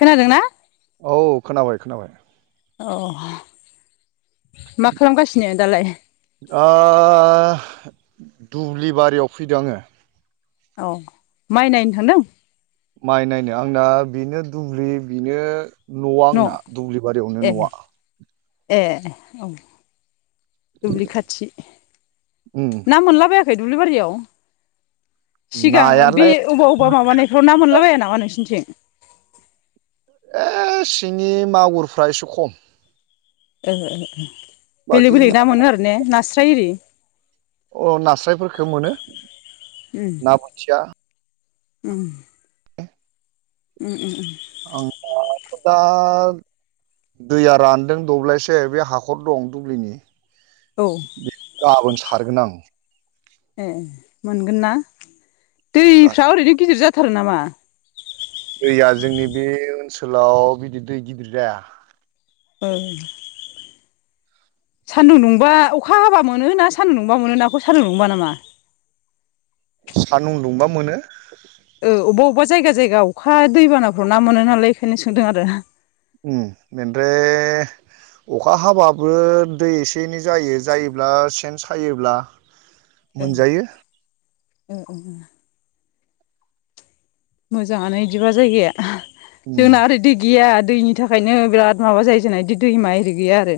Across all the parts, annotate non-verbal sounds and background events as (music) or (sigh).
खोनादोंना? औ खोनाबाय खोनाबाय। अ अ दुब्लि बारियाव फैदों आङो औ माइ नायनो थांदों? माइ नायनो आं दा बेनो दुब्लि बेनो न'आ न' आंना दुब्लि बारियावनो ए न'आ ए औ। दुब्लि खाथि उम ना मोनलाबायाखै दुब्लि बारियाव सिगां बे नायालाय अबेबा अबेबा माबानायफ्राव ना मोनलाबाया नामा नोंसिोरनिथिं? ए सिंनि मागुरफ्रा एसे खम। ए-ए-ए बेलेग बेलेग ना मोनो आरो ने नास्राय एरि? अ नास्रायफोरखौ मोनो ना बोथिया। उओ ओ ओ ओ। (unintelligible) दा दैया रानदों दब्लायसे बे हाखर दं दुब्लिनि औ गाबोन सारगोन आं। ए मोनगोन ना दैफ्रा ओरैनो गिदिर जाथारो नामा? दैया जोंनि बे ओनसोलाव बिदि दै गिदिर जाया। औ। सान्दुं दुंबा अखा हाबा मोनो ना सान्दुं दुंबा मोनो नाखौ सान्दुं दुंबा नामा? सानदुं दुंबा मोनो। ओ अबा अबा जायगा जायगा अखा दैबानाफ्राव ना मोनो नालाय बेखायनो सोंदों आरो। ओ बे (unintelligible) अखा हाबाबो दै एसे एनै जायो जायोब्ला सेन सायोब्ला ओ मोनजायो। (unintelligible) मोजाङानो इदिबा जायगाया, उम जोंना ओरै दै गैया। दैनि थाखायनो बिराद माबा जायो जोंना बिदि दैमा आरि गैया आरो।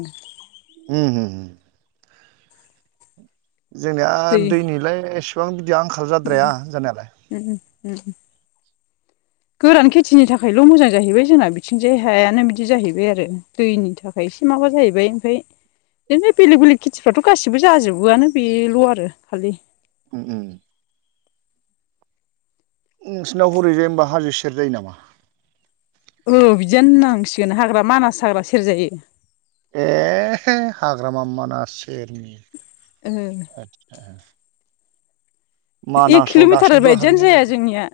उम उह। जोंनिया दै दैनिलाय एसेबां बिदि आंखाल जाद्राया जानायालाय। उम उम। गोरान खेथिनि थाखायल' मोजां जाहैबाय जोंना बिथिंजाय हायानो बिदि जाहैबाय आरो दैनि थाखाय एसे माबा जाहैबाय ओमफाय बिदिनो बेलेग बेलेग खेथिफ्राथ' गासिबो जाजोबोआनो बेल' आरो खालि उम‌। नोंसिनाव हरैजाय होमबा हाजो सेर जायो नामा? औ बिदियानो होननांसिगोन हाग्रा मानास हाग्रा सेर जायो। एह हाग्रामा मानास सेरनि ओ (unintelligible) एक मानासाव किलमिटार दासिमबो बायदियानो हाबहैनाय जाया जायाखै जोंनिया।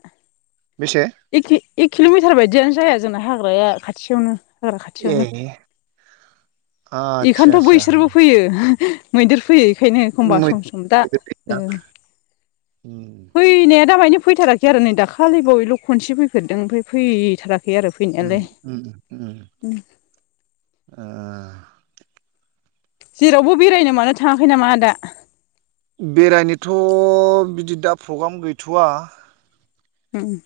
बेसे एक एक किल'मिटार बायदियानो जाया जोंना हाग्राया खाथि खाथियावनो हाग्रा खाथियावनो। ए आदसा बेखायनोथ' आदसा बैसोरबो फैयो मैदेर फैयो। बेखायनो एखमबा मै सम सम दा मैदेर ओ गैया? उम फैनाया दामानि फैथाराखै आरो नै दाखालि बावैल' खनसे फैफेरदों ओमफ्राय फैथाराखै। आरो फैनायालाय (unintelligible) आ जेरावबो बेरायनो मानो थाङाखै नामा आदा? बेरायनोथ' बिदि दा प्रग्राम गैथ'वा। हम।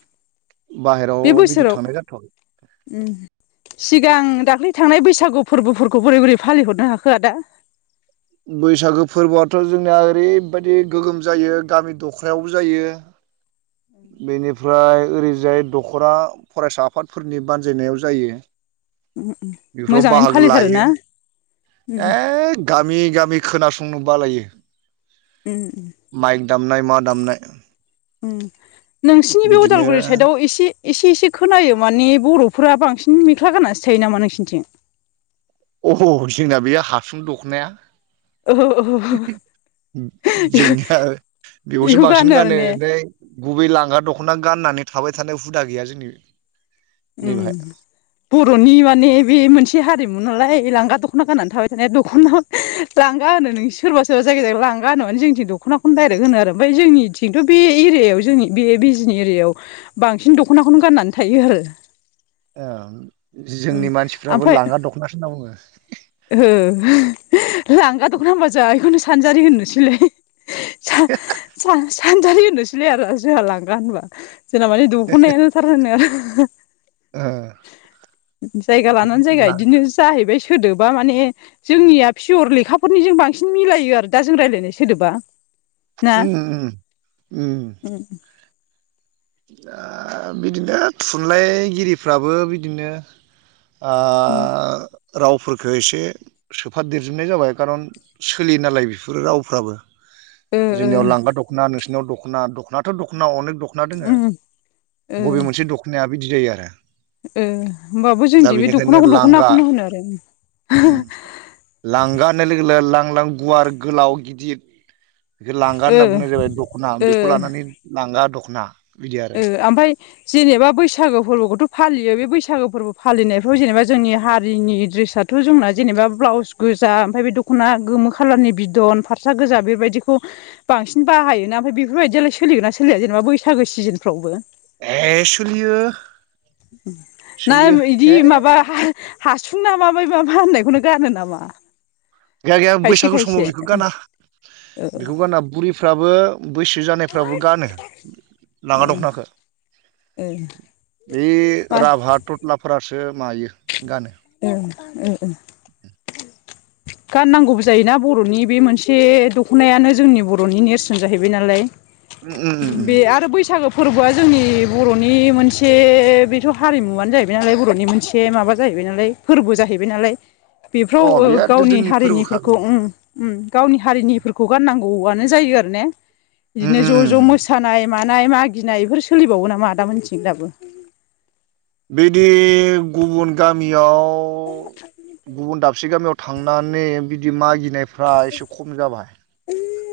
बाहेराव बिदि थांनाय जाथ'वाखै। उमह। सिगां दाख्लै थांनाय बैसागु फोरबोफोरखौ बोरै बोरै फालि हरनो हाखो आदा? बैसागो फोरबोआथ' जोंनिया ओरैबायदि गोगोम जायो गामि दख्रायावबो जायो। बेनिफ्राय ओरैजाय दखरा फरायसा आफादफोरनि बानजायनायाव जायो। बेफोराव मोजाङैनो बाहागो लायो। फालिथारोना उम एग गामि गामि खोनासंनो बालायो। उम। माइक दामनाय मा दामनाय उम नोंसिनि बे बिदिनो अदालगुरि साइदआव एसे एसे एसे खोनायो माने बर'फोरा बांसिन मेख्ला गाननासो थायो नामा नोंसोरनिथिं? अह जोंना बे हासुं दख'नाया। (unintelligible) जोंनिया बेखौसो बेखौ बांसिन आरो गानो ने ओमफ्राय गुबै लांगा दखना गाननानै थाबाय थानाय हुदा गैया जोंनि उम नैबेहाय बर'नि माने बे मोनसे हारिमु नालाय बे लांगा दखना गाननानै थाबाय थानाया दखना लांगा होनो नों सोरबा सोरबा जायगायाव लांगा होनोब जोंथिं दख नाखौनो डाइरेक्ट होनो आरो ओमफाय जोंनिथिं थ बे एरियायाव जों बे बिजनि एरियाव बांसिन दखना खौनो गाननानै थायो आरो औ जोंनि मानसिफ्राबो ओमफ्राय लांगा दखनासो होनना बुङो ओ लांगा दखना होनबा जा इखौनो सानजारि होननोसैलाय सान सान सानजारि होनोसैलाय आरो जोहा लांगा‌ होनबा जोंना मानि दखनायानोथार होनो आरो ओ जायगा लानानै जायगा ला इदिनो जाहैबाय सोदो बा माने जोंनिया पियर लेखाफोरनिजों बांसिन मिलायो आरो दा जों रायलायनाय सोदोबा ना उम उम उम ओ आ बिदिनो थुनलाइगिरिफ्राबो बिदिनो ओ रावफोरफोरखौ एसे सोफादेरजोबनाय जाबाय खारन सोलियो नालाय बेफोरो रावफ्राबो ओ जोंनियाव लांगा दखना नोंसिनियाव दखना दखनाथ दखना अनेक दखना दोङो ओ बबे मोनसे दखनाया बिदि जायो आरो ओह होमबाबो दा जोंदि बे बेनिखायनो दखनाखौनो लांगा दखनाखौनो होनो आरो उम लांगा होननाय लोगो लोगो लां लां गुवार गोलाव गिदिर बेखौ लांगा ओ होनना बुंनाय जाबाय दखना ओ बेखौ ओ लानानै लांगा दखना बिदि आरो ओ आमफाय जेनेबा बैसागो फोरबोखौथ फालियो बे बैसागो फोरबो फालिनायफ्राव जेनेबा जोंनि हारिनि द्रेसाथ' जोंना जेनबा ब्लाउस गोजा ओमफ्राय बे दखना गोमो खालारनि बिदन फारसा गोजा बेबादि बेखौ बांसिन बाहायोना ओमफाय बेफोरबाय‌ दियालाय सोलिगोना सोलिया जेनेबा बैसागो सिजोनफ्रावबो एह सोलियो ना सोलियो इदि ए माबा हाह हासुं ना माबाय मा फा होननायखौनो गानो नामा गैया गैया खायसे बैसागु खायसे समाव बेखौ गाना ओ बेखौ गाना बुरिफ्राबो बैसो जानायफ्राबो गानो ओ लांगा दखनाखो ओ बे मा राभा थथ्लाफोरासो मायो गानो ओं ओं (inaudible) गाननांगौबो जायोना बरनि बे मोनसे दखनायानो जोंनि बरनि नेरसोन जाहैबाय नालाय उम उम बे उम आरो बैसागो फोरबोआ जोंनि बरनि मोनसे बेथ' हारिमुआनो जाहैबाय नालाय बरनि मोनसे माबा जाहै हैबाय नालाय फोरबो जाहैबाय नालाय बेफ्राव अ ओ बे आरो गावनि जोंनि फोरबोखा हारिनिफोरखौ बेयो उम उम गावनि हारिनिफोरखौ गान नांगौआनो जायो आरो ने बिदिनो उम ज' उम ज' उम मोसानाय मानाय मागिनाय बेफोर सोलिबावो नामा आदा मोननिथिं दाबो? बिदि गुबुन गामियाव गुबुन दाबसे (inaudible) गामियाव थांनानै बिदि मागिनायफ्रा एसे खम जाबाय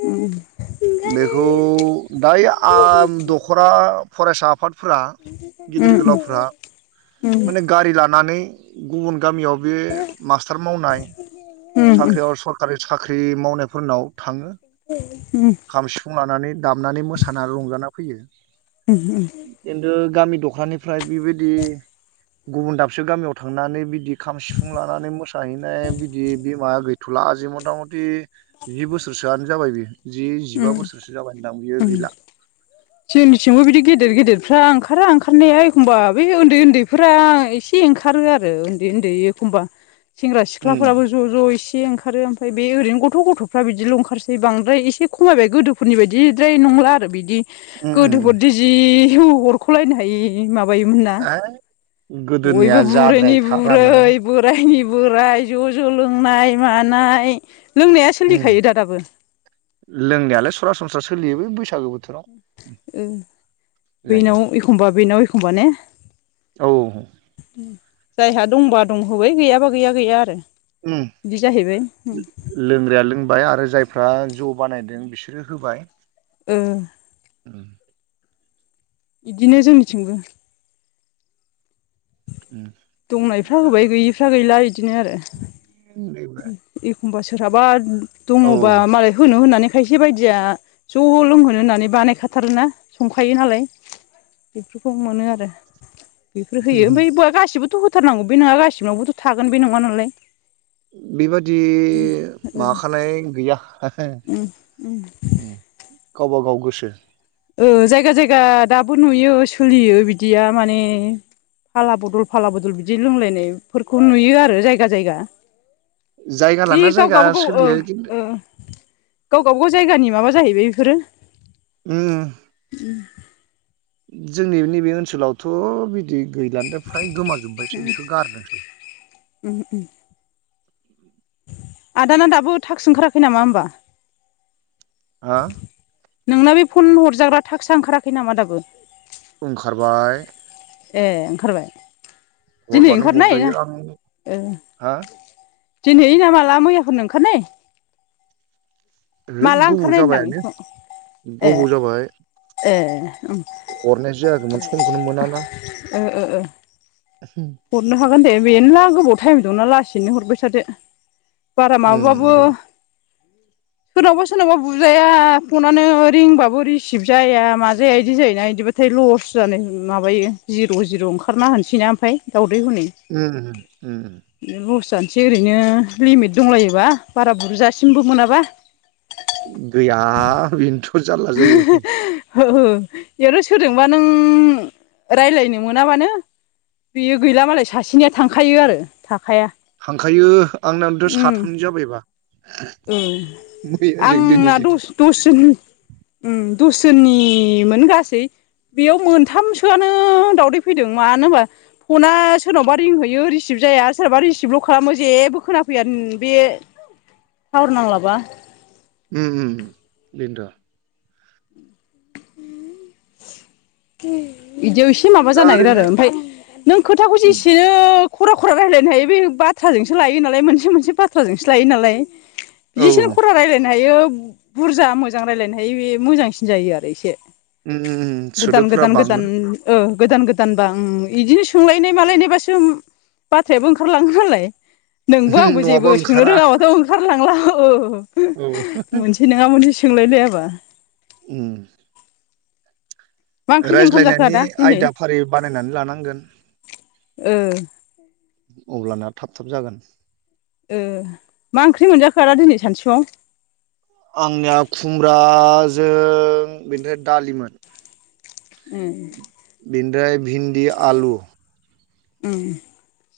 उम बेखौ दायो आं दख'रा फरायसा आफाद फ्रा गिदिर गोलावफ्रा उम माने गारि लानानै गुबुन गामियाव बे मास्टार मावनाय उम उम साख्रियाव सरकारि साख्रि मावनायफोरनाव थाङो। (inaudible) खाम सिफुं लानानै दामनानै मोसानानै रंजाना फैयो। उम उम खिन्थु गामि दख'रानिफ्राय बेबायदि गुबुन दाबसे गामियाव थांनानै बिदि खाम सिफुं लानानै मोसाहैनाय बिदि बिमाया गैथ'ला आजि मथा मथि जि बोसोरसोआनो जाबाय बि जि जिबा बोसोरसो जाबाय होनदां बियो उम गैला। जोंनिथिंबो बिदि गेदेर गेदेरफ्रा ओंखारा ओंखारनाया एखमबा बे उन्दै उन्दैफोरा एसे ओंखा रो आरो उन्दै उन्दै एखमबा सेंग्रा उम सिख्लाफोराहो ज' ज' एसे ओंखारो ओमफ्राय बे ओरैनो गथ' गथ'फ्रा बिदिल' ओखारसै बांद्राय एसे खमायबाय गोदोफोरनि बायदिद्राय नंला आरो बिदि उम उम गोदोफोरदि जि हरख'लायनो हायि माबायोमोन ना बयबो गोदोनिया बुरैनि जाद्रायथारामोन बुरै बोरायनि बोराय ज' ज' लोंनाय मानाय लोंनाया सोलिखायो उम दा दाबो सोलियोलै बे बैसागो बोथोराव उम जायो बेनाव एखमबा बेनाव एखमबा ने औ जायहा दंबा दं होबाय गैयाबा गैया गैया आरो उम बिदि जाहैबाय लोंग्राया लोंबाय आरो जाय फ्रा जौ बानायदों बिसोरो होबाय। ओ उम बिदिनो जोंनिथिंबो उम दंनायफ्रा दा होबाय गैयिफ्रा गैला बिदिनो आरो (inaudible) होमबा सोरहाबा औ दङबा मालाय होनो होननानै खायसे बायदिया ज' लोंहोनो होननानै बानायखाथारोना संखायो नालाय। बेफोरखौ मोनो आरो। बेफोर होयो ओमफ्राय गासिबोथ' होथारनांगौ बे नङा गासिनावबोथ' थागोन बे नङा नालाय। बेबादि ओ माखानाय गैया उम उम गावबा गाव गोसो औ जायगा जायगा दाबो नुयो सोलियो बिदिया माने फाला बदल फाला बदल बिदि लोंलायनायफोरखौ नुयो आरो जायगा जायगा। जायगा (unintelligible) ओ ओ लाना जायगा गाव सोलियो खिन्थु गावबा गाव जायगानि माबा जाहैबाय बेफोरो उम जोंनि नैबे ओनसोलावथ' बिदि गैलानोदे फ्राय गोमाजोबबायसै बेखौ गारदोंसै। उम आदाना दाबो थाक्स ओंखाराखै नामा होमबा? हा? नोंना बे फन हरजाग्रा थागसा ओंखाराखै नामा दाबो? ओंखारबाय ए ओंखारबाय दिनै हरबानो ओंखारनाय हरजायो ना आं ओ हा दिनै ना माला मैयाफोरनो ओंखारनाय रोद माला गोबाव ओंखारनाय होनदां जाबायानो बेखौ ए गोबाव जाबाय ए हरनायसो जायाखैमोन समखौनो मोनाना ओ ओ ओ उम हरनो हागोन दे बेनोला गोबाव टाइम दंना लासैनो हरबाय थादो बारा माबा बाबो उम सोरनावबा सोरनावबा बुजाया फनानो रिंबाबो रिसिभ जाया माजाया बिदि जायोना इदिब नाथाय लस जानाय माबायो जिर' जिर' ओंखारना होनसैना ओमफफ्राय रैहनै उम लस जानो एसे ओरैनो लिमिट दंलायोबा बारा बुरजासिमबो मोनाबा गैया बेनोथ' जारला जायो ओ ओ बेयावनो सोरोजोंबा नों रायलायनो मोनाबानो बेयो गैला मालाय सासेनिया थांखायो आरो थाख थांखायो आंनथ' साथामनि जाबायबा औ मैयाजों आंना दिनैजों दस दसजोन उम दस जननिमोन गासै बेयाव मोनथामसोआनो दावदै फैदों मानो होनबा फना सोरनावबा रिंहयो रिसिभ जाया आरो सोरबा रिसिभल' खालामो जेबो खोनाफै या उम बे टावार नांलाबा उम होम होम बेन्थ' इदियाव एसे माबा दा जानो नागिरो आरो ओरैनो ओमफ्राय नों खोथाखौ उम जेसेनो खरा खरा रायज्लायनो हायो बे बाथ्राजोंसो लायो नालाय मोनसे मोनसे बाथ्राजोंसो लायो नालाय औ बिसिनो खरा रायज्लायनो हायो बुरजा मोजां रायजलायनो हायो बे मोजांसिन जायो आरो इसे उम उम उम गोदान सोदोबफोरा गोदान बाङो गोदान ओ गोदान गोदान बा ओं बिदिनो सोंलायनाय मालायनायबासो बाथ्रायाबो ओंखारलाङो नालाय नोंबो आंबो जेबो नङाबा सोंनो ओंखारा रोङाबाथ' ओंखारलांला औ औ मोनसे नङा मोनसे सोंलायलायाबा उम मा ओंख्रिजों ओंखाम जाखो रायज्लायनायनि आदा दिनै आयदा फारि बानायनानै लानांगोन ओ अब्लाना थाब थाब जागोन ओ मा ओंख्रि मोनजाखो आदा दिनै सानसुआव आंनिया खुमब्राजों बेनिफ्राय दालिमोन उम बेनिफ्राय भिन्दि आलु उम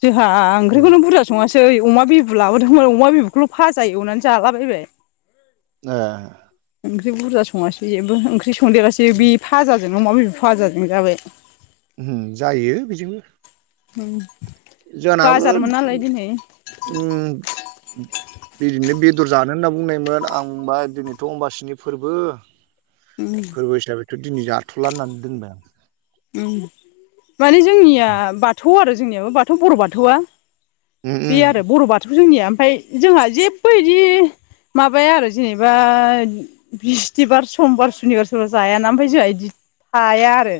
जोंहा ए ओंख्रिखौनो बुरजा सङासै दैै अमा बिबु लाबोदोंमोन अमा बिबुखौल' फाजा एवनानै जालाबायबाय ओ ओंख्रि बुरजा सङासै जेबो ओंख्रि संदेरासै बे फाजों अमा बेदर फाजों जाबाय उम जायो बेजोंबो (inaudible) जानाबो बाजारमोन नालाय दिनै उम बिदिनो बेदर जानो होनना बुंनायमोन आं होनबा दिनैथ' अमबासिनि फोरबो उम फोरबो हिसाबैथ' दिनै जाथ'ला होननानै दोनबाय आं उम माने जोंनिया बाथौ आरो जोंनियाबो बाथौ बर' बाथौआ उम बे उम आरो बर' बाथौखौ जोंनिया ओमफाय जोंहा जेबो इदि माबाया आरो जेनेबा बिस्थिबार समबार सुनिबार सोरबा जायाना ओमफ्राय जोंहा इदि हाया आरो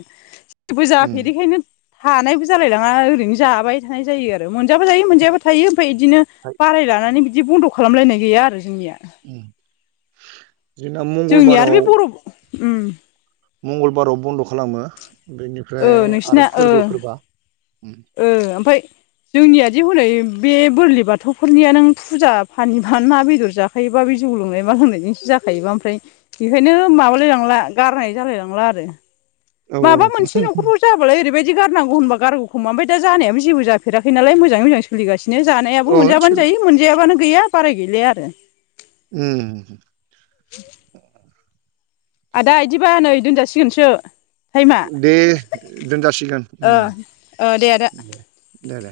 बो उम जाफेरैखायनो हानायबो जालायलाङा ओरैनो जाबाय थानाय जायो आरो मोनजाबो जायो मोनजायाबो थायो ओमफ्राय बिदिनो फाय बाराय लानानै बिदि बन्द' खालामलायनाय गैया आरो जोंनिया उम जोंना जोंनि आरो मंगलबाराव बे बर' उम मंगलबाराव बन्द' खालामो ओ बेनिफ्राय नोंसिना आरो ओ फोरबो फोरबा उम ओ ओमफाय जोंनियादि हनै बे बोरलि बाथौफोरनिया नों फुजा फानिबानो ना बेदर जाखायो बा बे जौ लोंनाय मा लोंनायजोंसो जाखायोबा ओमफ्राय बेखायनो माबालायलांला गारनाय जालायलांला आरो औ माबा मोनसे न'खरफोर जाबालाय ओरैबायदि बिदि गारांगौ होनबा गारगौ खा ओम द जानायाब जेबो जाफेराखै नाल मजै मज सलिासिनो बिदिनो जानायाबो औ सोल मोनजाबानो जायो मोनजायाबानो गैया बाराय गैलाया आरो उम (inaudible) आदा बिदिबा नै दोनजासिगोनसो। टाइमा दे दोनजासिगोन ओ ओ आदा दे। दे दे।